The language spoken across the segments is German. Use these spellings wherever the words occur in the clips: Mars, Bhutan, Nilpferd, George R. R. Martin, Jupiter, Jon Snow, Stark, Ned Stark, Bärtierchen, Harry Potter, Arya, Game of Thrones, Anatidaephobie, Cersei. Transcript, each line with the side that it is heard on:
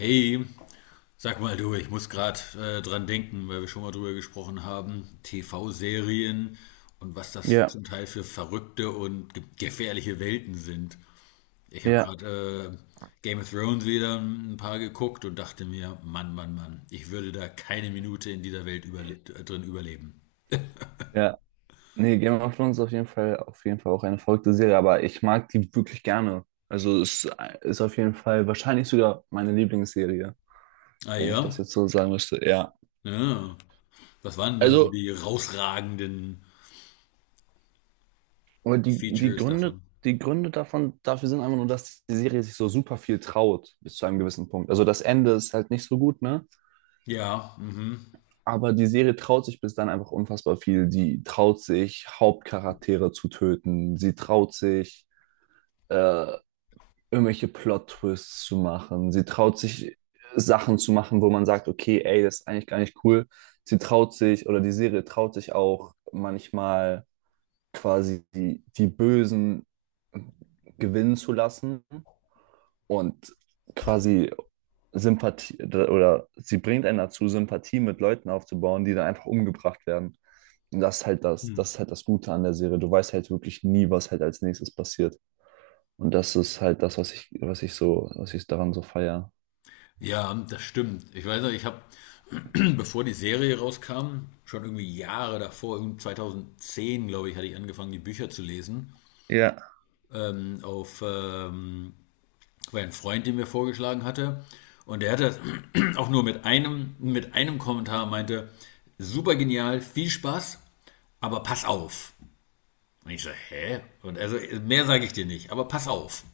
left: Hey, sag mal du, ich muss gerade dran denken, weil wir schon mal drüber gesprochen haben, TV-Serien und was das
right: Ja,
left: zum Teil für verrückte und ge gefährliche Welten sind. Ich habe
right: ja.
left: gerade Game of Thrones wieder ein paar geguckt und dachte mir, Mann, Mann, Mann, ich würde da keine Minute in dieser Welt überle drin überleben.
right: Ja, nee, Game of Thrones ist auf jeden Fall auch eine verrückte Serie, aber ich mag die wirklich gerne. Also es ist auf jeden Fall wahrscheinlich sogar meine Lieblingsserie,
left: Ah
right: wenn ich das
left: ja?
right: jetzt so sagen müsste. Ja.
left: Ja. Was waren da so
right: Also,
left: die rausragenden
right: aber die
left: Features
right: Gründe,
left: davon?
right: die Gründe davon, dafür sind einfach nur, dass die Serie sich so super viel traut, bis zu einem gewissen Punkt. Also das Ende ist halt nicht so gut, ne?
left: Ja, mhm.
right: Aber die Serie traut sich bis dann einfach unfassbar viel. Die traut sich, Hauptcharaktere zu töten. Sie traut sich, äh, irgendwelche Plot-Twists zu machen. Sie traut sich Sachen zu machen, wo man sagt, okay, ey, das ist eigentlich gar nicht cool. Sie traut sich oder die Serie traut sich auch manchmal quasi die Bösen gewinnen zu lassen und quasi Sympathie oder sie bringt einen dazu, Sympathie mit Leuten aufzubauen, die dann einfach umgebracht werden. Und das ist halt das ist halt das Gute an der Serie. Du weißt halt wirklich nie, was halt als nächstes passiert. Und das ist halt das, was ich so, was ich daran so feiere.
left: Ja, das stimmt. Ich weiß noch, ich habe bevor die Serie rauskam, schon irgendwie Jahre davor, irgendwie 2010, glaube ich, hatte ich angefangen, die Bücher zu lesen.
right: Ja,
left: Auf War ein Freund, den mir vorgeschlagen hatte. Und der hatte auch nur mit einem Kommentar meinte, super genial, viel Spaß, aber pass auf. Und ich so, hä? Und also, mehr sage ich dir nicht, aber pass auf.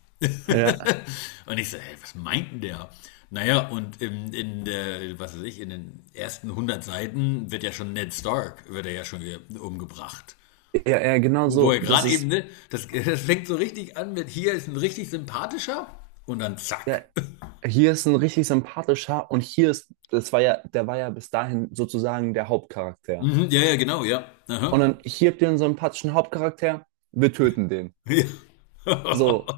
right: ja.
left: Und ich so, hä, was meint denn der? Naja, und in der, was weiß ich, in den ersten 100 Seiten wird ja schon Ned Stark, wird er ja schon umgebracht.
right: Ja, ja, genau
left: Wo
right: so.
left: er
right: Das
left: gerade eben,
right: ist,
left: ne, das, das fängt so richtig an mit, hier ist ein richtig sympathischer und dann zack.
right: ja, hier ist ein richtig sympathischer und hier ist, das war ja, der war ja bis dahin sozusagen der Hauptcharakter.
left: Mhm, ja, ja, genau, ja.
right: Und
left: Aha.
right: dann hier habt ihr einen sympathischen Hauptcharakter, wir töten den.
left: Ja.
right: So,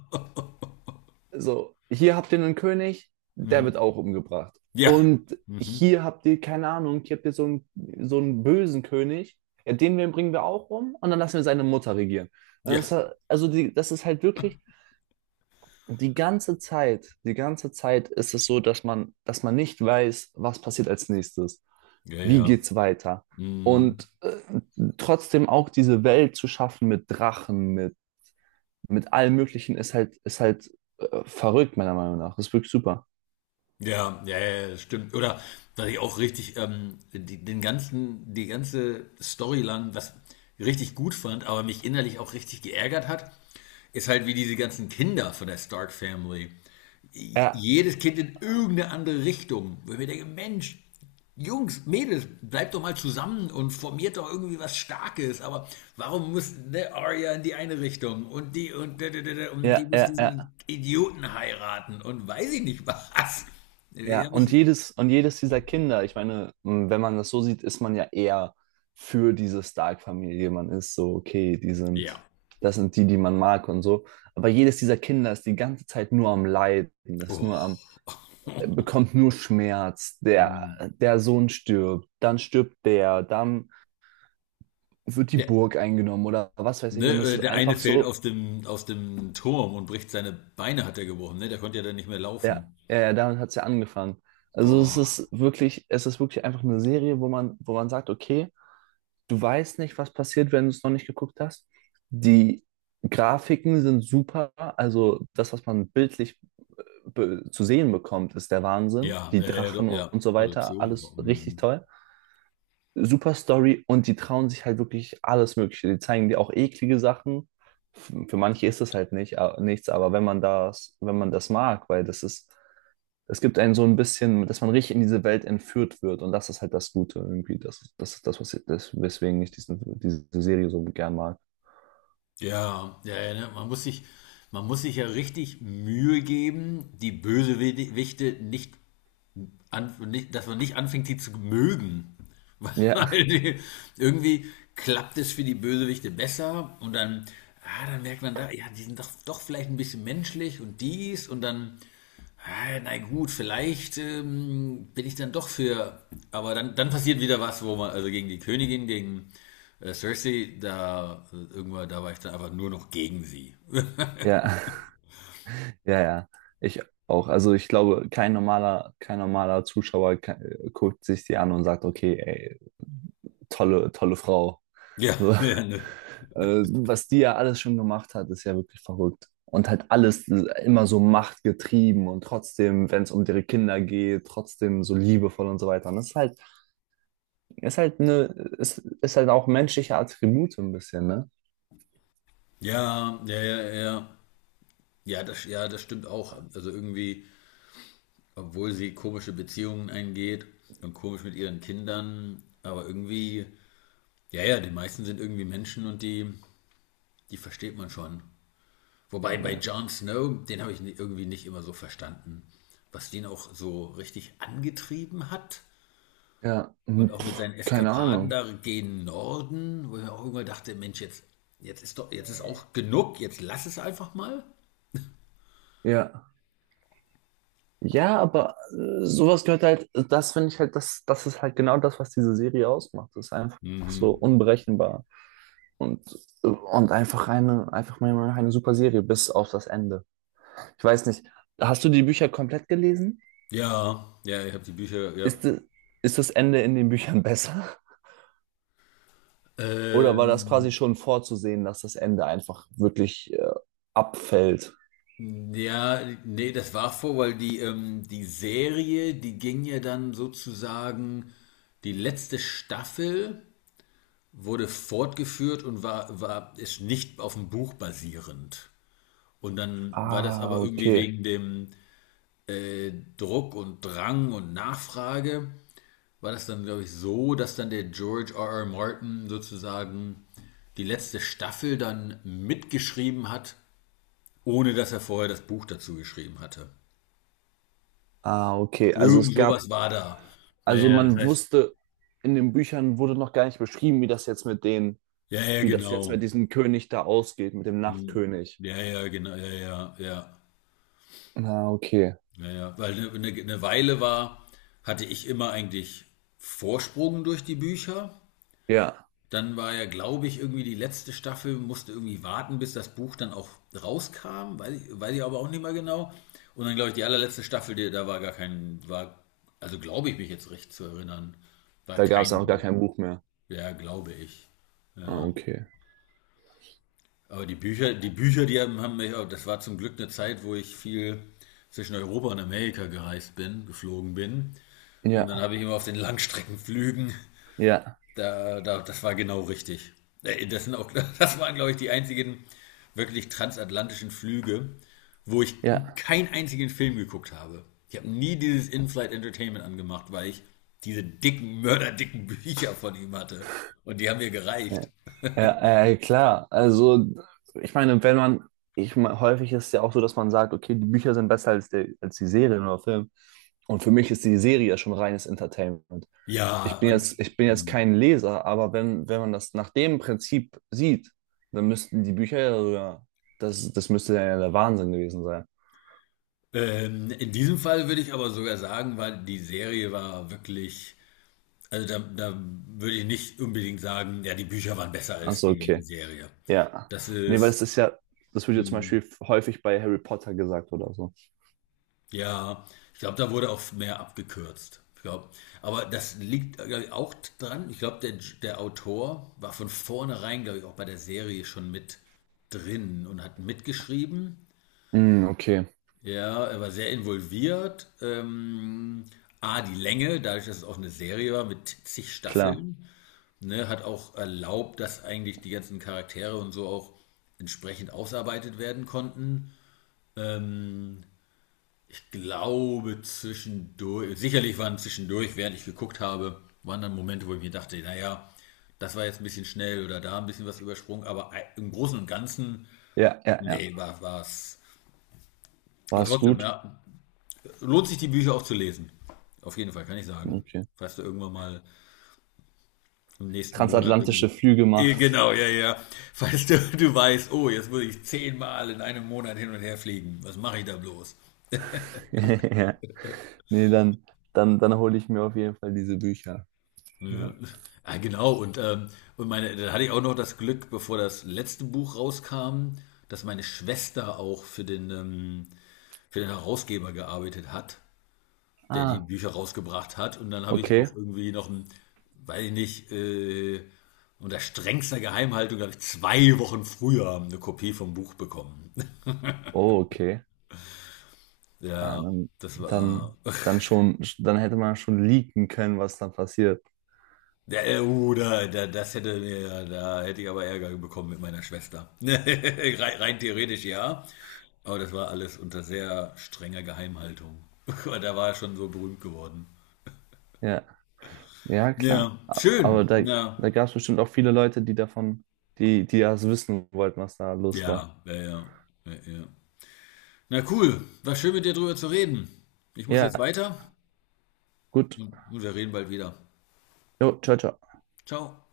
right: so, hier habt ihr einen König, der wird
left: Mhm.
right: auch umgebracht.
left: Ja.
right: Und
left: Mhm.
right: hier habt ihr, keine Ahnung, hier habt ihr so einen bösen König, ja, den bringen wir auch um und dann lassen wir seine Mutter regieren. Und
left: Ja.
right: das, also die, das ist halt wirklich die ganze Zeit ist es so, dass man nicht weiß, was passiert als nächstes,
left: Ja,
right: wie
left: ja.
right: geht's weiter.
left: Mhm.
right: Und trotzdem auch diese Welt zu schaffen mit Drachen, mit allem Möglichen ist halt verrückt, meiner Meinung nach. Das ist wirklich super.
left: Ja, ja, ja, das stimmt. Oder was ich auch richtig die ganze Storyline, was ich richtig gut fand, aber mich innerlich auch richtig geärgert hat, ist halt wie diese ganzen Kinder von der Stark Family
right: Ja,
left: jedes Kind in irgendeine andere Richtung. Wo ich mir denke, Mensch, Jungs, Mädels, bleibt doch mal zusammen und formiert doch irgendwie was Starkes. Aber warum muss der Arya in die eine Richtung und die und, und die
right: ja,
left: muss
right: ja, ja,
left: diesen Idioten heiraten und weiß ich nicht was. Da
right: ja.
left: hab ich,
right: Und jedes dieser Kinder, ich meine, wenn man das so sieht, ist man ja eher für diese Stark-Familie. Man ist so, okay, die
left: ja.
right: sind, das sind die, die man mag und so. Aber jedes dieser Kinder ist die ganze Zeit nur am Leiden, ist nur
left: Oh.
right: am, bekommt nur Schmerz. Der Sohn stirbt, dann stirbt der, dann wird die
left: Der,
right: Burg eingenommen oder was weiß ich.
left: ne,
right: Und es
left: äh,
right: ist
left: der eine
right: einfach
left: fällt
right: so,
left: aus dem, Turm und bricht seine Beine, hat er gebrochen. Ne? Der konnte ja dann nicht mehr
right: ja,
left: laufen.
right: ja, ja, damit hat es ja angefangen. Also
left: Boah.
right: es ist wirklich einfach eine Serie, wo man sagt, okay, du weißt nicht, was passiert, wenn du es noch nicht geguckt hast. Die Grafiken sind super, also das, was man bildlich zu sehen bekommt, ist der Wahnsinn.
left: Ja,
right: Die
left: ja, ja, ja,
right: Drachen
left: doch, ja,
right: und so weiter,
left: Produktion, und so,
right: alles richtig
left: mhm.
right: toll. Super Story und die trauen sich halt wirklich alles Mögliche. Die zeigen dir auch eklige Sachen. Für manche ist das halt nicht, nichts, aber wenn man das, wenn man das mag, weil das ist es gibt einen so ein bisschen, dass man richtig in diese Welt entführt wird. Und das ist halt das Gute irgendwie. Das, das ist das, das, weswegen ich diesen, diese Serie so gern mag.
left: Ja, ja, ja, ne, man muss sich ja richtig Mühe geben, die Bösewichte nicht nicht, dass man nicht anfängt, die zu mögen.
right: Ja,
left: Weil die, irgendwie klappt es für die Bösewichte besser und dann, ah, dann merkt man da, ja, die sind doch, doch vielleicht ein bisschen menschlich und dies und dann, ah, na gut, vielleicht bin ich dann doch für, aber dann passiert wieder was, wo man, also gegen die Königin, gegen Cersei, da irgendwann, da war ich dann einfach nur noch gegen sie.
right: ja, ja, ja. Ich auch. Also ich glaube, kein normaler, kein normaler Zuschauer guckt sich die an und sagt, okay, ey, tolle, tolle Frau.
left: Ja,
right: So.
left: ja, ne.
right: Was die ja alles schon gemacht hat, ist ja wirklich verrückt. Und halt alles immer so machtgetrieben und trotzdem, wenn es um ihre Kinder geht, trotzdem so liebevoll und so weiter. Und das ist halt eine, ist halt auch menschliche Attribute ein bisschen, ne?
left: Ja, ja, ja, ja, ja, das stimmt auch. Also irgendwie obwohl sie komische Beziehungen eingeht und komisch mit ihren Kindern, aber irgendwie, ja, ja, die meisten sind irgendwie Menschen und die, die versteht man schon. Wobei bei
right: Ja.
left: Jon Snow, den habe ich irgendwie nicht immer so verstanden, was den auch so richtig angetrieben hat
right: Ja,
left: und
right: hm,
left: auch mit
right: pff,
left: seinen
right: keine
left: Eskapaden
right: Ahnung.
left: da gegen Norden, wo ich mir auch irgendwann dachte, Mensch, jetzt ist auch genug, jetzt lass es einfach mal.
right: Ja. Ja, aber sowas gehört halt, das finde ich halt, das ist halt genau das, was diese Serie ausmacht. Das ist einfach so
left: Mhm.
right: unberechenbar. Und, und einfach eine, einfach mal eine super Serie bis auf das Ende. Ich weiß nicht, hast du die Bücher komplett gelesen?
left: Ja, ja, ich habe die Bücher, ja.
right: Ist, ist das Ende in den Büchern besser? Oder war das quasi
left: Ähm,
right: schon vorzusehen, dass das Ende einfach wirklich abfällt?
left: Ja, nee, das war vor, weil die, die Serie, die ging ja dann sozusagen, die letzte Staffel wurde fortgeführt und ist nicht auf dem Buch basierend. Und dann war das
right: Ah,
left: aber irgendwie
right: okay.
left: wegen dem Druck und Drang und Nachfrage, war das dann, glaube ich, so, dass dann der George R. R. Martin sozusagen die letzte Staffel dann mitgeschrieben hat, ohne dass er vorher das Buch dazu geschrieben hatte.
right: Ah, okay. Also es
left: Irgend
right: gab,
left: sowas war da. Ja,
right: also
left: ja, das
right: man
left: heißt,
right: wusste, in den Büchern wurde noch gar nicht beschrieben, wie das jetzt mit den,
left: ja, ja,
right: wie das jetzt mit
left: genau.
right: diesem König da ausgeht, mit dem
left: Hm.
right: Nachtkönig.
left: Ja, ja, genau, ja, ja, ja,
right: Ah, okay.
left: ja, ja. Weil eine Weile hatte ich immer eigentlich Vorsprung durch die Bücher.
right: Ja,
left: Dann war ja, glaube ich, irgendwie die letzte Staffel, musste irgendwie warten, bis das Buch dann auch rauskam, weiß ich aber auch nicht mehr genau. Und dann, glaube ich, die allerletzte Staffel, die, da war gar kein, also glaube ich mich jetzt recht zu erinnern, war
right: da gab es
left: kein
right: auch gar
left: Buch.
right: kein Buch mehr.
left: Ja, glaube ich.
right: Ah,
left: Ja.
right: okay.
left: Aber die Bücher, die haben mich, das war zum Glück eine Zeit, wo ich viel zwischen Europa und Amerika gereist bin, geflogen bin. Und dann
right: Ja,
left: habe ich immer auf den Langstreckenflügen,
right: ja,
left: das war genau richtig. Das sind auch, das waren, glaube ich, die einzigen wirklich transatlantischen Flüge, wo ich
right: ja.
left: keinen einzigen Film geguckt habe. Ich habe nie dieses In-Flight Entertainment angemacht, weil ich diese dicken, mörderdicken Bücher von ihm hatte. Und die haben mir
right: Ja,
left: gereicht.
right: ja, ja, klar. Also, ich meine, wenn man, ich meine, häufig ist es ja auch so, dass man sagt, okay, die Bücher sind besser als, der, als die Serien oder Film. Und für mich ist die Serie ja schon reines Entertainment.
left: Ja, und
right: Ich bin jetzt
left: hm.
right: kein Leser, aber wenn, wenn man das nach dem Prinzip sieht, dann müssten die Bücher ja sogar, das müsste ja der Wahnsinn gewesen sein.
left: In diesem Fall würde ich aber sogar sagen, weil die Serie war wirklich, also da würde ich nicht unbedingt sagen, ja, die Bücher waren besser
right: Ach
left: als
right: so,
left: die
right: okay.
left: Serie.
right: Ja.
left: Das
right: Nee, weil das
left: ist,
right: ist ja, das wird ja zum
left: mh,
right: Beispiel häufig bei Harry Potter gesagt oder so.
left: ja, ich glaube, da wurde auch mehr abgekürzt. Ich glaube, aber das liegt, glaub ich, auch dran. Ich glaube, der Autor war von vornherein, glaube ich, auch bei der Serie schon mit drin und hat mitgeschrieben.
right: Hm, okay,
left: Ja, er war sehr involviert. Die Länge, dadurch, dass es auch eine Serie war mit zig
right: klar.
left: Staffeln, ne, hat auch erlaubt, dass eigentlich die ganzen Charaktere und so auch entsprechend ausarbeitet werden konnten. Ähm, Ich glaube, zwischendurch, sicherlich waren zwischendurch, während ich geguckt habe, waren dann Momente, wo ich mir dachte, naja, das war jetzt ein bisschen schnell oder da ein bisschen was übersprungen, aber im Großen und Ganzen,
right: Ja, ja, ja.
left: nee, war es.
right: War
left: Aber
right: es
left: trotzdem,
right: gut?
left: ja, lohnt sich die Bücher auch zu lesen. Auf jeden Fall, kann ich sagen.
right: Okay.
left: Falls du irgendwann mal im nächsten Monat irgendwie.
right: Transatlantische Flüge macht.
left: Genau, ja, ja. Falls du, du weißt, oh, jetzt muss ich 10-mal in einem Monat hin und her fliegen. Was mache ich da bloß?
right: Ja. Nee, dann, dann hole ich mir auf jeden Fall diese Bücher.
left: Ja,
right: Ja.
left: ah, genau. Und meine, dann hatte ich auch noch das Glück, bevor das letzte Buch rauskam, dass meine Schwester auch für den Herausgeber gearbeitet hat, der die
right: Ah,
left: Bücher rausgebracht hat. Und dann habe ich
right: okay.
left: auch irgendwie noch ein, weiß ich nicht, unter strengster Geheimhaltung habe ich 2 Wochen früher eine Kopie vom Buch bekommen.
right: Oh, okay. Ah,
left: Ja,
right: dann,
left: das war.
right: dann schon, dann hätte man schon leaken können, was dann passiert.
left: Ja, da, das hätte mir, da hätte ich aber Ärger bekommen mit meiner Schwester. rein theoretisch ja. Aber das war alles unter sehr strenger Geheimhaltung. Aber da war er schon so berühmt geworden.
right: Ja, ja, klar.
left: Ja,
right: Aber
left: schön.
right: da,
left: Ja,
right: da gab es bestimmt auch viele Leute, die davon, die das wissen wollten, was da los war.
left: ja, ja, ja. Ja, ja. Na cool, war schön mit dir drüber zu reden. Ich muss jetzt
right: Ja,
left: weiter
right: gut.
left: und wir reden bald wieder.
right: Jo, ciao, ciao.
left: Ciao.